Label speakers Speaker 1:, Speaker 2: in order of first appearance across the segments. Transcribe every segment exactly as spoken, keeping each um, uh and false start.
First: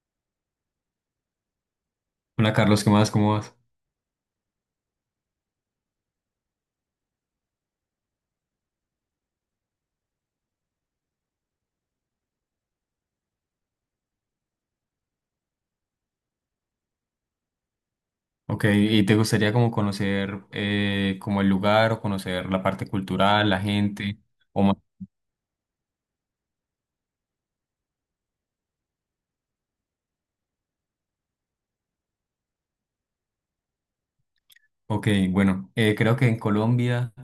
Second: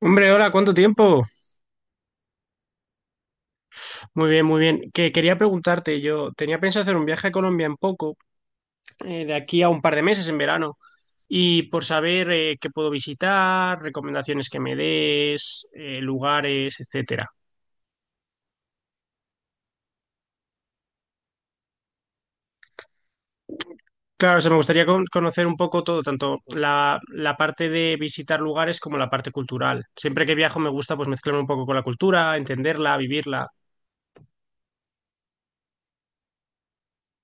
Speaker 1: Hombre, hola, ¿cuánto tiempo?
Speaker 2: Hola Carlos, ¿qué más? ¿Cómo vas?
Speaker 1: Muy bien, muy bien. Que quería preguntarte, yo tenía pensado hacer un viaje a Colombia en poco, eh, de aquí a un par de meses en verano, y por saber eh, qué puedo visitar, recomendaciones que me des, eh, lugares, etcétera.
Speaker 2: Ok, ¿y te gustaría como conocer eh, como el lugar o conocer la parte cultural, la gente?
Speaker 1: Claro, o sea, me
Speaker 2: ¿O más?
Speaker 1: gustaría con- conocer un poco todo, tanto la, la parte de visitar lugares como la parte cultural. Siempre que viajo me gusta pues mezclarme un poco con la cultura, entenderla, vivirla.
Speaker 2: Ok, bueno, eh, creo que en Colombia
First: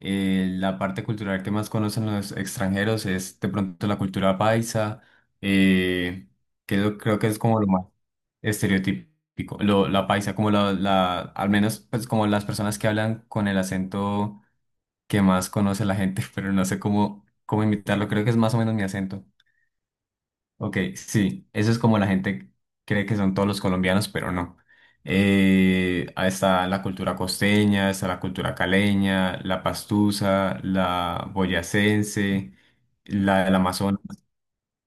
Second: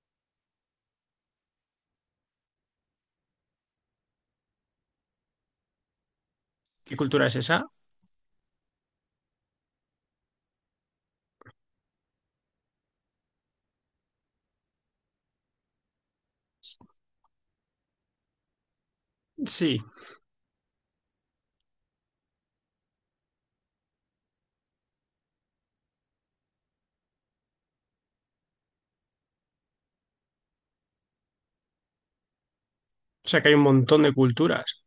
Speaker 2: eh, la parte cultural que más conocen los extranjeros es de pronto la cultura paisa, eh, que
Speaker 1: ¿Qué
Speaker 2: lo- creo
Speaker 1: cultura
Speaker 2: que
Speaker 1: es
Speaker 2: es como
Speaker 1: esa?
Speaker 2: lo más estereotípico, lo- la paisa, como la, la, al menos pues como las personas que hablan con el acento que más conoce la gente, pero no sé cómo, cómo imitarlo, creo que es más o menos mi acento.
Speaker 1: Sí.
Speaker 2: Ok, sí, eso es como la gente cree que son todos los colombianos, pero no. Eh, ahí está la cultura costeña, está la cultura caleña, la pastusa, la boyacense,
Speaker 1: O sea
Speaker 2: la
Speaker 1: que hay
Speaker 2: del
Speaker 1: un
Speaker 2: Amazonas.
Speaker 1: montón de culturas.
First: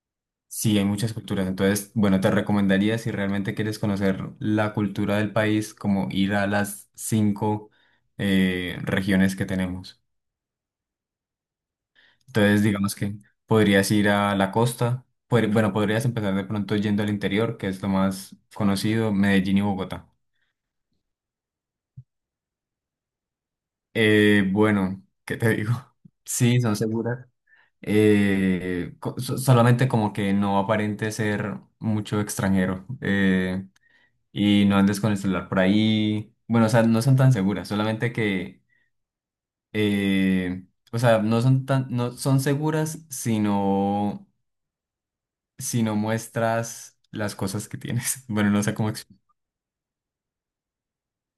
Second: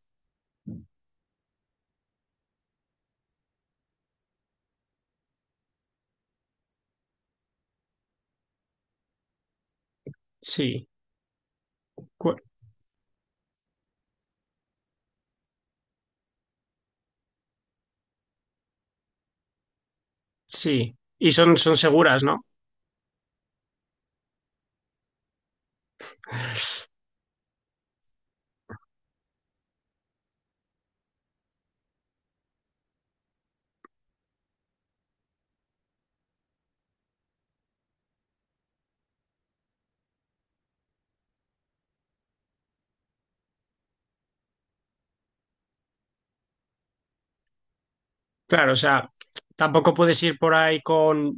Speaker 2: Sí, hay muchas culturas. Entonces, bueno, te recomendaría si realmente quieres conocer la cultura del país, como ir a las cinco eh, regiones que tenemos.
Speaker 1: Sí. Cu-
Speaker 2: Entonces, digamos que podrías ir a la costa, podr- bueno, podrías empezar de pronto yendo al interior, que es lo más conocido, Medellín y Bogotá.
Speaker 1: Sí. Y son, son seguras, ¿no?
Speaker 2: Eh, bueno, ¿qué te digo? Sí, son seguras. Eh, co- so- solamente como que no aparente ser mucho extranjero eh, y no andes con el celular por ahí. Bueno, o sea, no son tan seguras, solamente que, eh, o sea, no son tan, no son seguras, sino si no muestras las cosas que tienes. Bueno, no
Speaker 1: Claro,
Speaker 2: sé
Speaker 1: o
Speaker 2: cómo... ex-
Speaker 1: sea, tampoco puedes ir por ahí con,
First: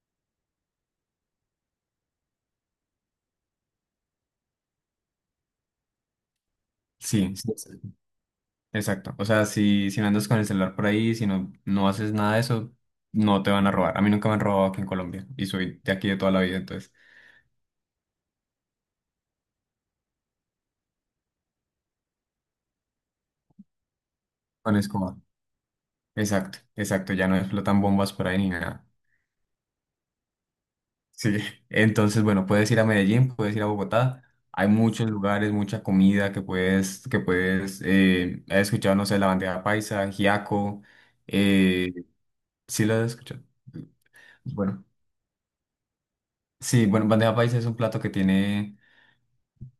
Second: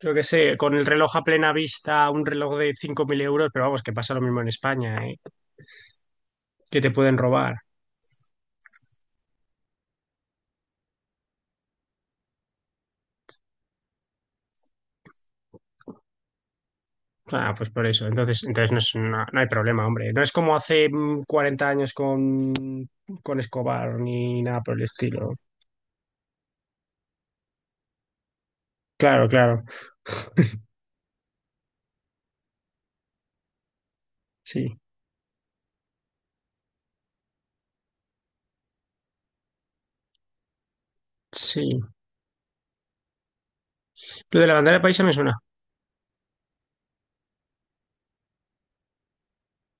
Speaker 1: yo qué sé, con el reloj a plena vista, un reloj de cinco mil euros, pero vamos, que pasa lo mismo en España, ¿eh? Que te pueden
Speaker 2: Sí, sí,
Speaker 1: robar.
Speaker 2: sí, exacto. O sea, si, si no andas con el celular por ahí, si no, no haces nada de eso, no te van a robar. A mí nunca me han robado aquí en Colombia y soy de aquí de toda la vida, entonces...
Speaker 1: Ah, pues por eso. Entonces, entonces no es una- no hay problema, hombre. No es como hace mm, cuarenta años con, con Escobar ni nada por
Speaker 2: Con
Speaker 1: el
Speaker 2: escoba.
Speaker 1: estilo.
Speaker 2: Exacto, exacto. Ya no explotan bombas por ahí ni nada.
Speaker 1: Claro, claro.
Speaker 2: Sí. Entonces, bueno, puedes ir a Medellín, puedes ir a Bogotá. Hay
Speaker 1: Sí,
Speaker 2: muchos lugares, mucha comida que puedes, que puedes, eh, he escuchado, no sé, la bandeja paisa, giaco,
Speaker 1: sí.
Speaker 2: eh, sí lo he escuchado.
Speaker 1: Lo de la bandera
Speaker 2: Bueno,
Speaker 1: paisa me suena.
Speaker 2: sí, bueno, bandeja paisa es un plato que tiene,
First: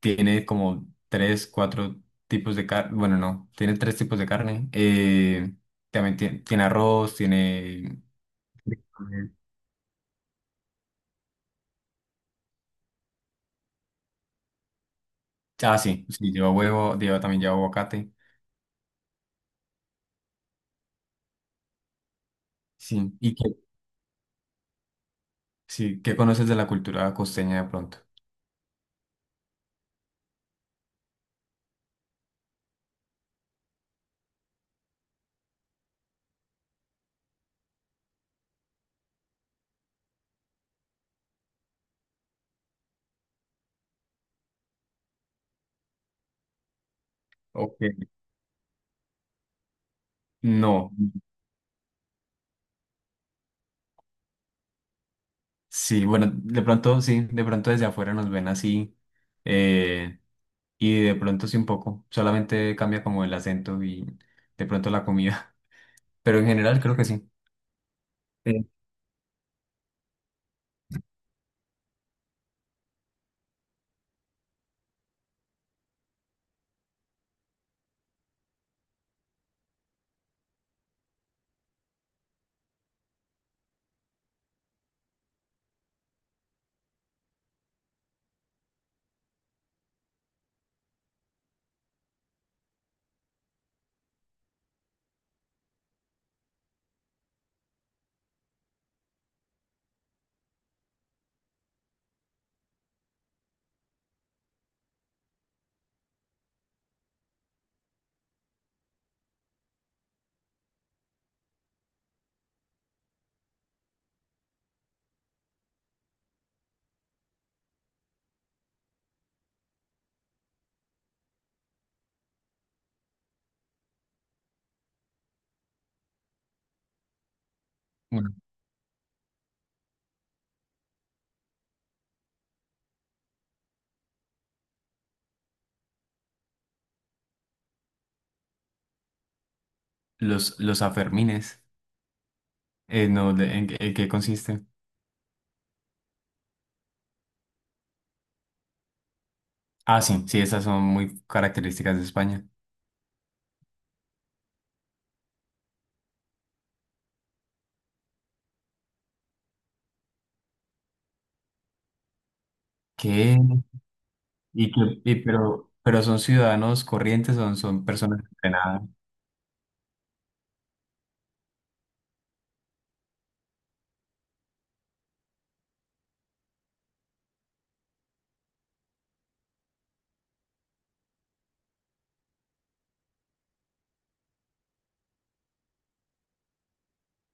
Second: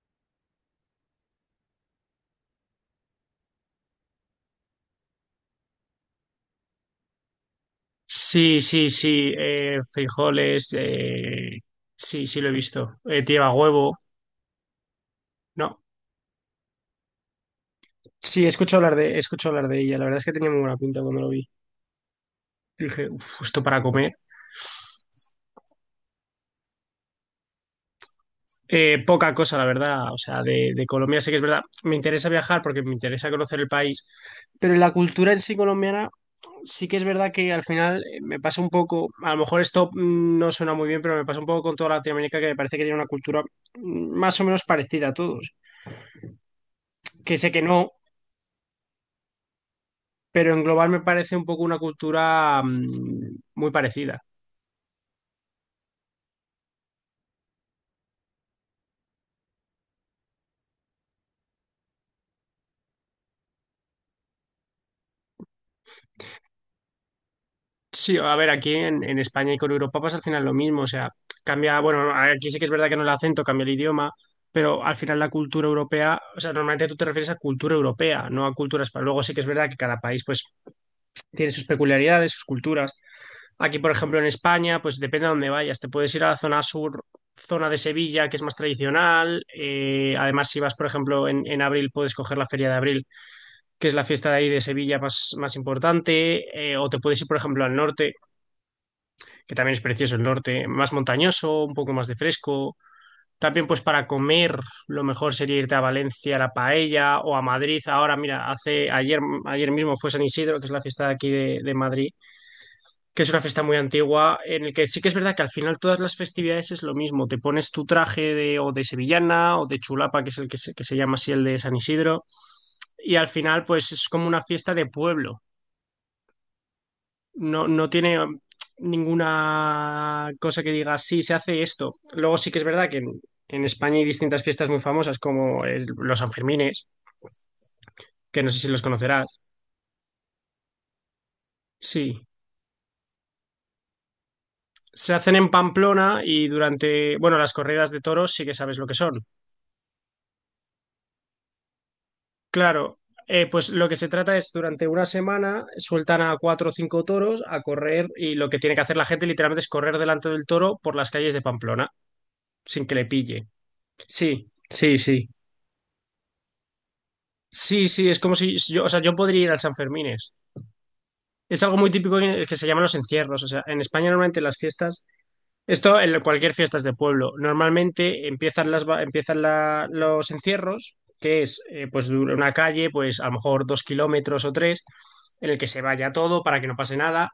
Speaker 2: tiene como tres, cuatro tipos de carne. Bueno, no, tiene tres tipos de carne. Eh, también tiene, tiene arroz, tiene...
Speaker 1: Sí, sí, sí. Eh, frijoles. Eh, sí, sí, lo he visto. Eh, lleva huevo. No.
Speaker 2: Ah, sí, sí, lleva huevo, lleva, también lleva aguacate.
Speaker 1: Sí, escucho hablar de, escucho hablar de ella. La verdad es que tenía muy buena pinta cuando lo vi. Dije,
Speaker 2: Sí, ¿y
Speaker 1: uff,
Speaker 2: qué,
Speaker 1: esto para comer.
Speaker 2: sí, ¿qué conoces de la cultura costeña de pronto?
Speaker 1: Eh, poca cosa, la verdad. O sea, de, de Colombia sé que es verdad. Me interesa viajar porque me interesa conocer el país. Pero en la cultura en sí colombiana, sí que es verdad que al final eh, me pasa un poco, a lo mejor esto mm, no suena muy bien, pero me pasa un poco con toda Latinoamérica que me parece que tiene una cultura mm, más o menos parecida a todos. Que sé que no,
Speaker 2: Ok.
Speaker 1: pero en global
Speaker 2: No,
Speaker 1: me parece un poco una cultura mm, muy parecida.
Speaker 2: sí, bueno, de pronto sí, de pronto desde afuera nos ven así. eh, y de pronto sí un poco, solamente cambia como el acento y de pronto la comida. Pero en general creo que sí.
Speaker 1: Sí, a ver,
Speaker 2: Sí.
Speaker 1: aquí en, en España y con Europa pasa al final lo mismo, o sea, cambia, bueno, aquí sí que es verdad que no el acento, cambia el idioma, pero al final la cultura europea, o sea, normalmente tú te refieres a cultura europea, no a cultura española. Luego sí que es verdad que cada país pues tiene sus peculiaridades, sus culturas. Aquí, por ejemplo, en España, pues depende a dónde vayas. Te puedes ir a la zona sur, zona de Sevilla, que es más tradicional. Eh, además, si vas, por ejemplo, en, en abril, puedes coger la Feria de Abril, que es la fiesta de ahí de Sevilla más, más importante. Eh, o te puedes ir, por ejemplo, al norte, que también es precioso el norte, más montañoso, un poco más de fresco. También, pues para comer, lo mejor sería irte a Valencia, a la paella, o a Madrid. Ahora, mira, hace ayer, ayer mismo fue San Isidro, que es la fiesta de aquí de, de Madrid, que es una fiesta muy antigua, en el que sí que es verdad que al final todas las festividades es lo mismo. Te pones tu traje de, o de sevillana o de chulapa, que es el que se, que se llama así el de San Isidro, y al final pues es como una fiesta de pueblo. No, no tiene
Speaker 2: Bueno,
Speaker 1: um, ninguna cosa que diga, sí, se hace esto. Luego sí que es verdad que en, en España hay distintas fiestas muy famosas como el- los Sanfermines, que no sé si los conocerás.
Speaker 2: los, los afermines,
Speaker 1: Sí.
Speaker 2: eh, no, de- ¿en, qué en qué consiste?
Speaker 1: Se hacen en Pamplona y durante, bueno, las corridas de toros sí que sabes lo que son.
Speaker 2: Ah, sí, sí, esas son muy características de España.
Speaker 1: Claro, eh, pues lo que se trata es durante una semana sueltan a cuatro o cinco toros a correr y lo que tiene que hacer la gente literalmente es correr delante del toro por las calles de Pamplona sin que le
Speaker 2: ¿Qué?
Speaker 1: pille. Sí,
Speaker 2: ¿Y qué?
Speaker 1: sí,
Speaker 2: y
Speaker 1: sí.
Speaker 2: pero, pero son ciudadanos corrientes, son, son
Speaker 1: Sí, sí, es
Speaker 2: personas
Speaker 1: como si si
Speaker 2: entrenadas.
Speaker 1: yo, o sea, yo podría ir al Sanfermines. Es algo muy típico que que se llaman los encierros. O sea, en España normalmente las fiestas esto en cualquier fiesta es de pueblo. Normalmente empiezan las, va- empiezan la- los encierros, que es eh, pues dura una calle, pues a lo mejor dos kilómetros o tres, en el que se vaya todo para que no pase nada.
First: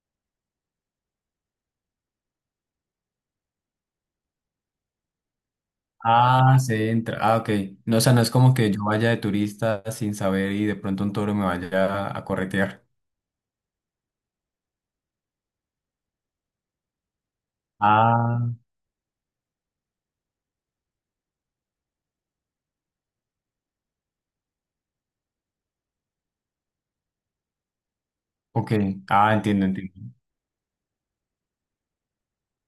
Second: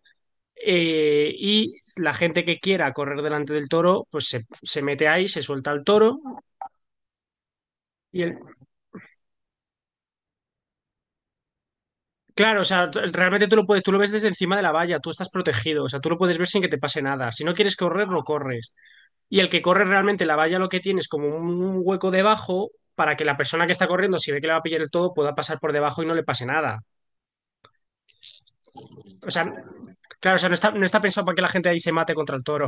Speaker 1: Eh, y la gente que quiera correr delante del toro, pues se, se mete ahí, se suelta al toro.
Speaker 2: Ah, se entra. Ah, ok. No, o sea,
Speaker 1: Y
Speaker 2: no es
Speaker 1: el-
Speaker 2: como que yo vaya de turista sin saber y de pronto un toro me vaya a
Speaker 1: claro, o
Speaker 2: corretear.
Speaker 1: sea, t- realmente tú lo puedes, tú lo ves desde encima de la valla, tú estás protegido, o sea, tú lo puedes ver sin que te pase nada. Si no quieres correr, no
Speaker 2: Ah,
Speaker 1: corres. Y el que corre realmente la valla lo que tiene es como un hueco debajo para que la persona que está corriendo, si ve que le va a pillar el todo, pueda pasar por debajo y no le pase nada.
Speaker 2: ok.
Speaker 1: O
Speaker 2: Ah,
Speaker 1: sea,
Speaker 2: entiendo, entiendo.
Speaker 1: claro, o sea, no está, no está pensado para que la gente ahí se mate contra el toro.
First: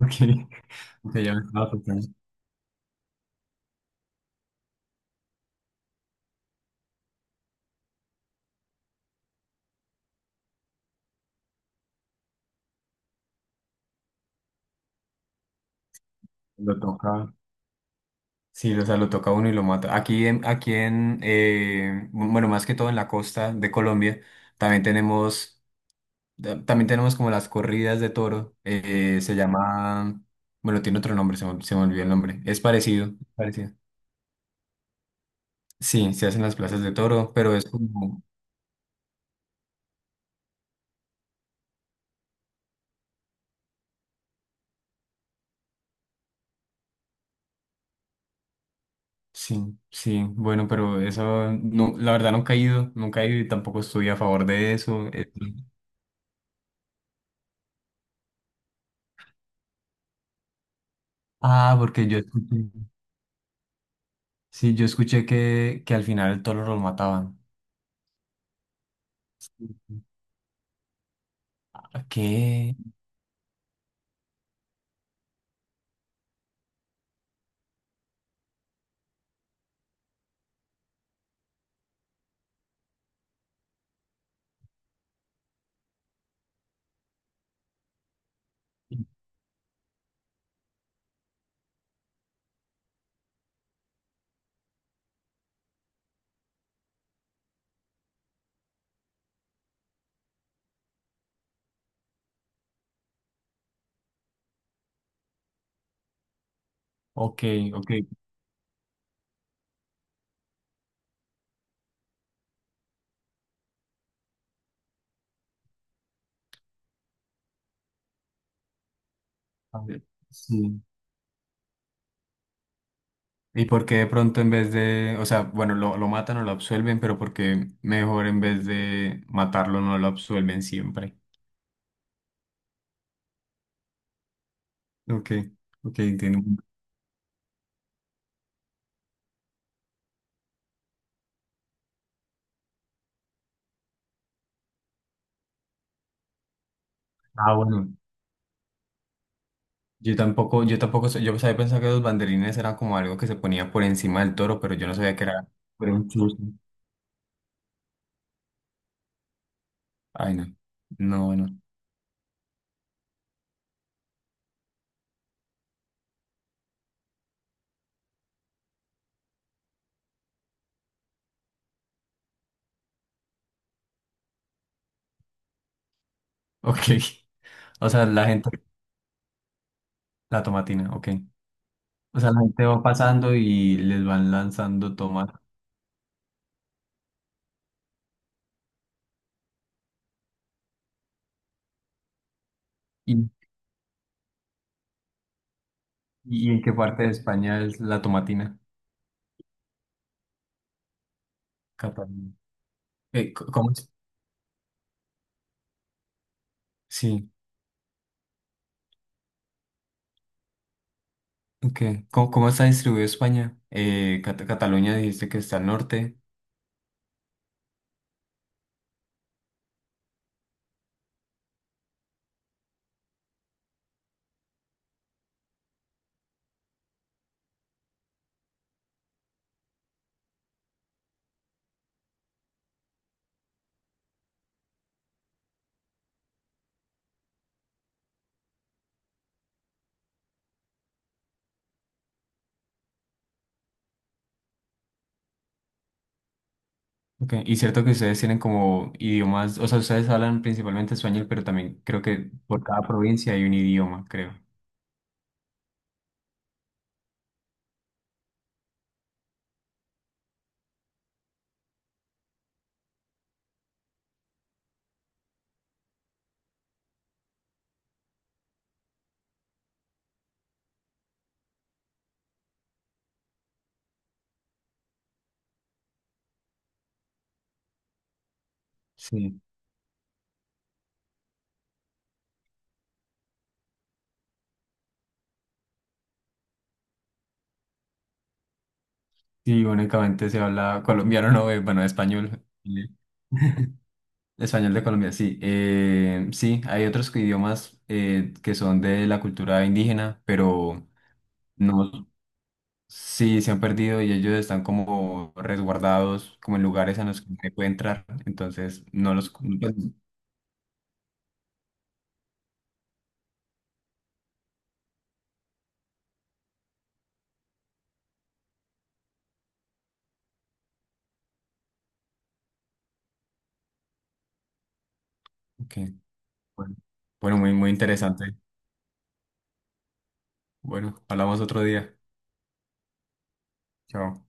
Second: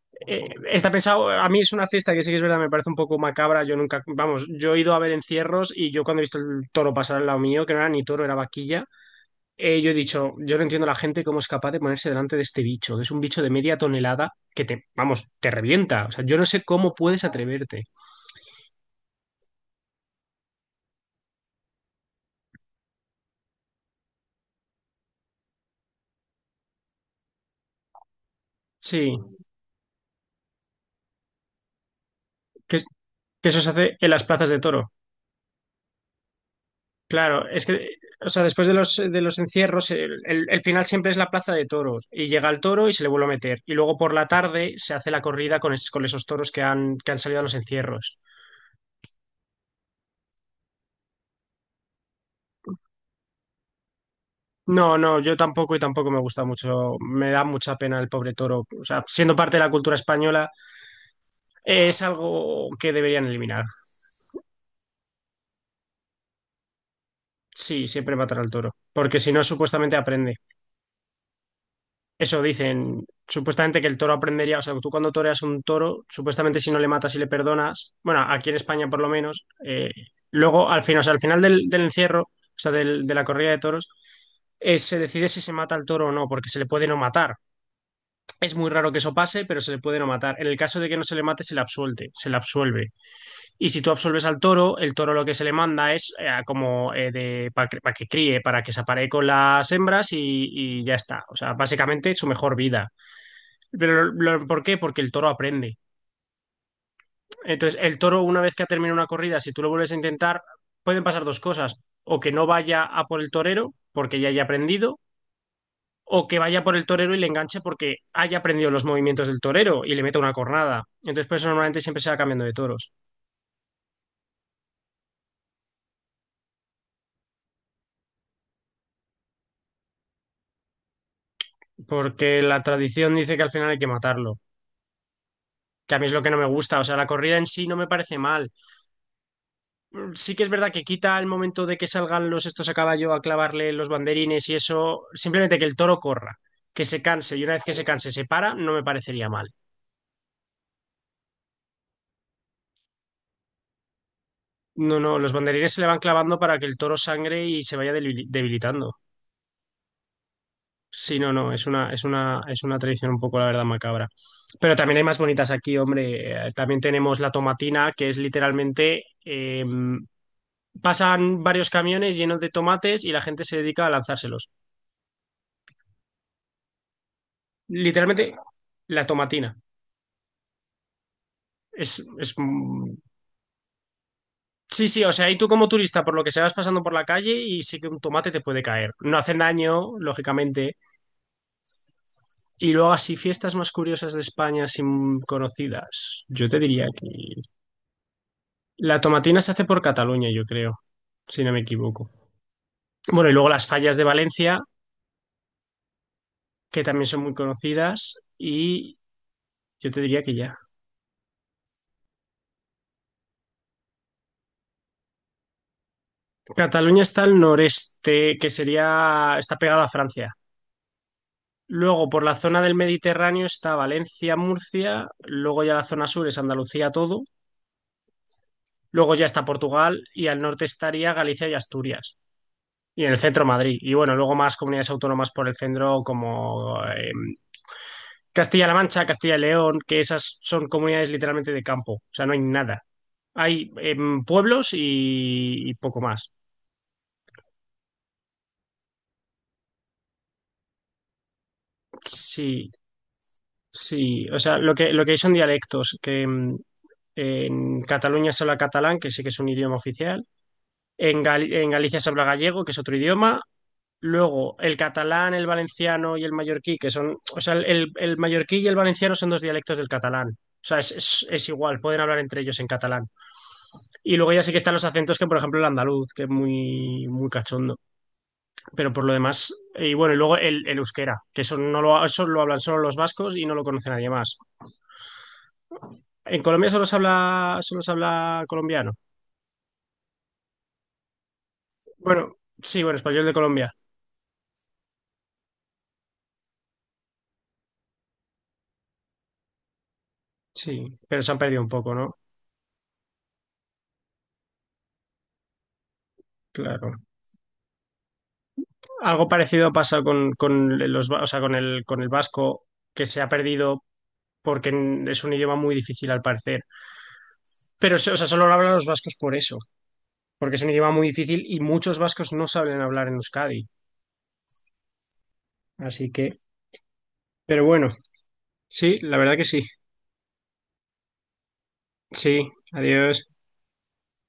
Speaker 2: Ok,
Speaker 1: Eh, está
Speaker 2: ok,
Speaker 1: pensado,
Speaker 2: ya me
Speaker 1: a mí
Speaker 2: estaba
Speaker 1: es una
Speaker 2: asustando.
Speaker 1: fiesta que sí que es verdad, me parece un poco macabra. Yo nunca, vamos, yo he ido a ver encierros y yo cuando he visto el toro pasar al lado mío, que no era ni toro, era vaquilla, eh, yo he dicho, yo no entiendo a la gente cómo es capaz de ponerse delante de este bicho, que es un bicho de media tonelada que te, vamos, te revienta. O sea, yo no sé
Speaker 2: Lo
Speaker 1: cómo puedes
Speaker 2: toca.
Speaker 1: atreverte.
Speaker 2: Sí, o sea, lo toca a uno y lo mata. Aquí en, aquí en eh, bueno, más que todo en la costa de Colombia, también tenemos, ta- también tenemos como las corridas de toro.
Speaker 1: Sí,
Speaker 2: Eh, se llama, bueno, tiene otro nombre, se me, se me olvidó el nombre. Es
Speaker 1: que,
Speaker 2: parecido,
Speaker 1: que eso se
Speaker 2: parecido.
Speaker 1: hace en las plazas de toro.
Speaker 2: Sí, se hacen las plazas de toro,
Speaker 1: Claro,
Speaker 2: pero es
Speaker 1: es que,
Speaker 2: como,
Speaker 1: o sea, después de los, de los encierros, el, el- el final siempre es la plaza de toros y llega el toro y se le vuelve a meter. Y luego por la tarde se hace la corrida con, es- con esos toros que han, que han salido a los encierros.
Speaker 2: sí, sí, bueno, pero eso, no, la verdad nunca he ido, nunca he ido y tampoco estoy a favor de
Speaker 1: No,
Speaker 2: eso.
Speaker 1: no,
Speaker 2: Eh,
Speaker 1: yo tampoco y tampoco me gusta mucho. Me da mucha pena el pobre toro. O sea, siendo parte de la cultura española,
Speaker 2: ah,
Speaker 1: eh, es
Speaker 2: porque yo
Speaker 1: algo
Speaker 2: escuché,
Speaker 1: que deberían eliminar.
Speaker 2: sí, yo escuché que, que al final el toro lo mataban.
Speaker 1: Sí, siempre matar al toro, porque si no, supuestamente aprende. Eso
Speaker 2: ¿Qué?
Speaker 1: dicen, supuestamente que el toro aprendería, o sea, tú cuando toreas un toro, supuestamente si no le matas y le perdonas, bueno, aquí en España por lo menos, eh, luego al final, o sea, al final del, del encierro, o sea, del- de la corrida de toros, eh, se decide si se mata al toro o no, porque se le puede no matar. Es muy raro que eso pase, pero se le puede no matar. En el caso de que no se le mate, se le absuelte, se le absuelve. Y si tú absuelves al toro, el toro lo que se le manda es eh, como eh, de, para que, pa' que críe, para que se aparee con las hembras y, y ya está. O sea, básicamente su mejor vida. Pero lo- lo- ¿por qué? Porque el toro aprende.
Speaker 2: Ok,
Speaker 1: Entonces,
Speaker 2: ok.
Speaker 1: el toro, una vez que ha terminado una corrida, si tú lo vuelves a intentar, pueden pasar dos cosas. O que no vaya a por el torero, porque ya haya aprendido, o que vaya por el torero y le enganche porque haya aprendido los movimientos del
Speaker 2: A
Speaker 1: torero y le
Speaker 2: ver,
Speaker 1: meta una
Speaker 2: sí.
Speaker 1: cornada. Entonces, por eso normalmente siempre se va cambiando de toros.
Speaker 2: ¿Y por qué de pronto en vez de, o sea, bueno, lo, lo matan o lo absuelven, pero por qué mejor en vez de matarlo no lo absuelven siempre?
Speaker 1: Porque la tradición dice que al final hay que matarlo.
Speaker 2: Ok,
Speaker 1: Que a
Speaker 2: ok,
Speaker 1: mí es lo que no me
Speaker 2: entiendo.
Speaker 1: gusta. O sea, la corrida en sí no me parece mal. Sí que es verdad que quita el momento de que salgan los estos a caballo a clavarle los banderines y eso, simplemente que el toro corra, que se canse y una
Speaker 2: Ah,
Speaker 1: vez que se
Speaker 2: bueno.
Speaker 1: canse se para, no me parecería mal.
Speaker 2: Yo tampoco, yo tampoco, sé- yo sabía pensar que los banderines eran como algo que se ponía por encima del toro, pero yo no
Speaker 1: No,
Speaker 2: sabía
Speaker 1: no,
Speaker 2: que
Speaker 1: los
Speaker 2: era,
Speaker 1: banderines se le
Speaker 2: era
Speaker 1: van
Speaker 2: un chuzo.
Speaker 1: clavando para que el toro sangre y se vaya deli- debilitando.
Speaker 2: Ay, no.
Speaker 1: Sí,
Speaker 2: No,
Speaker 1: no,
Speaker 2: bueno.
Speaker 1: no, es una, es una, es una tradición un poco, la verdad, macabra. Pero también hay más bonitas aquí, hombre. Eh, También tenemos la tomatina, que es literalmente, eh, pasan varios camiones llenos de tomates y la gente se dedica a lanzárselos.
Speaker 2: Ok. O sea, la
Speaker 1: Literalmente,
Speaker 2: gente,
Speaker 1: la tomatina.
Speaker 2: la tomatina, ok.
Speaker 1: Es,
Speaker 2: O
Speaker 1: es,
Speaker 2: sea, la gente va
Speaker 1: mm,
Speaker 2: pasando y les van
Speaker 1: sí,
Speaker 2: lanzando
Speaker 1: sí, o sea,
Speaker 2: tomas.
Speaker 1: y tú como turista, por lo que se vas pasando por la calle y sí que un tomate te puede caer. No hacen daño, lógicamente. Y luego así, fiestas más curiosas de España sin conocidas. Yo
Speaker 2: ¿Y
Speaker 1: te
Speaker 2: en qué
Speaker 1: diría
Speaker 2: parte
Speaker 1: que
Speaker 2: de España es la tomatina?
Speaker 1: la tomatina se hace por Cataluña, yo creo, si no me equivoco.
Speaker 2: Cataluña.
Speaker 1: Bueno,
Speaker 2: Eh,
Speaker 1: y
Speaker 2: c-
Speaker 1: luego las
Speaker 2: ¿cómo es?
Speaker 1: fallas de Valencia, que también son
Speaker 2: Sí,
Speaker 1: muy conocidas. Y yo te diría que ya.
Speaker 2: ok. ¿Cómo, cómo está distribuido España? Eh, Cata- Cataluña dijiste que está al norte.
Speaker 1: Cataluña está al noreste, que sería, está pegada a Francia. Luego, por la zona del Mediterráneo está Valencia, Murcia, luego ya la zona sur es Andalucía todo, luego ya está Portugal y al norte estaría Galicia y Asturias, y en el centro Madrid. Y bueno, luego más comunidades autónomas por el centro como eh, Castilla-La Mancha, Castilla y León, que esas son comunidades literalmente de campo, o sea, no hay nada. Hay eh, pueblos y, y poco más.
Speaker 2: Ok. Y cierto que ustedes tienen como idiomas, o sea, ustedes hablan principalmente español, pero también creo que por
Speaker 1: Sí,
Speaker 2: cada provincia hay un idioma,
Speaker 1: sí,
Speaker 2: creo.
Speaker 1: o sea, lo que, lo que hay son dialectos, que mm, en Cataluña se habla catalán, que sí que es un idioma oficial. En, Gal- en Galicia se habla gallego, que es otro idioma. Luego, el catalán, el valenciano y el mallorquí, que son, o sea, el, el- el mallorquí y el valenciano son dos dialectos del catalán. O sea, es, es- es igual, pueden hablar entre ellos en catalán. Y luego ya sí que están los acentos, que por ejemplo el andaluz, que es muy, muy cachondo. Pero por lo demás,
Speaker 2: Sí.
Speaker 1: eh, y bueno, y luego el, el euskera, que eso no lo, eso lo hablan solo los vascos y no lo conoce nadie más. En Colombia solo se habla, solo se habla colombiano.
Speaker 2: Sí, únicamente se habla colombiano, no, eh, bueno,
Speaker 1: Bueno,
Speaker 2: español.
Speaker 1: sí, bueno,
Speaker 2: Sí.
Speaker 1: español de Colombia.
Speaker 2: Español de Colombia, sí. Eh, sí, hay otros que- idiomas eh, que son de la cultura indígena, pero
Speaker 1: Sí, pero se han perdido un poco,
Speaker 2: no.
Speaker 1: ¿no?
Speaker 2: Sí, se han perdido y ellos están como resguardados, como en lugares
Speaker 1: Claro.
Speaker 2: a los que no se puede entrar. Entonces, no
Speaker 1: Algo
Speaker 2: los...
Speaker 1: parecido
Speaker 2: pues,
Speaker 1: pasa con, con los, va- o sea, con el, con el vasco, que se ha perdido porque es un idioma muy difícil al parecer. Pero, o sea, solo lo hablan los vascos por eso, porque es un idioma muy difícil y muchos vascos no saben hablar en Euskadi.
Speaker 2: ok,
Speaker 1: Así que,
Speaker 2: bueno, bueno, muy,
Speaker 1: pero
Speaker 2: muy
Speaker 1: bueno,
Speaker 2: interesante.
Speaker 1: sí, la verdad que sí.
Speaker 2: Bueno, hablamos otro día.
Speaker 1: Sí, adiós.
Speaker 2: Chao.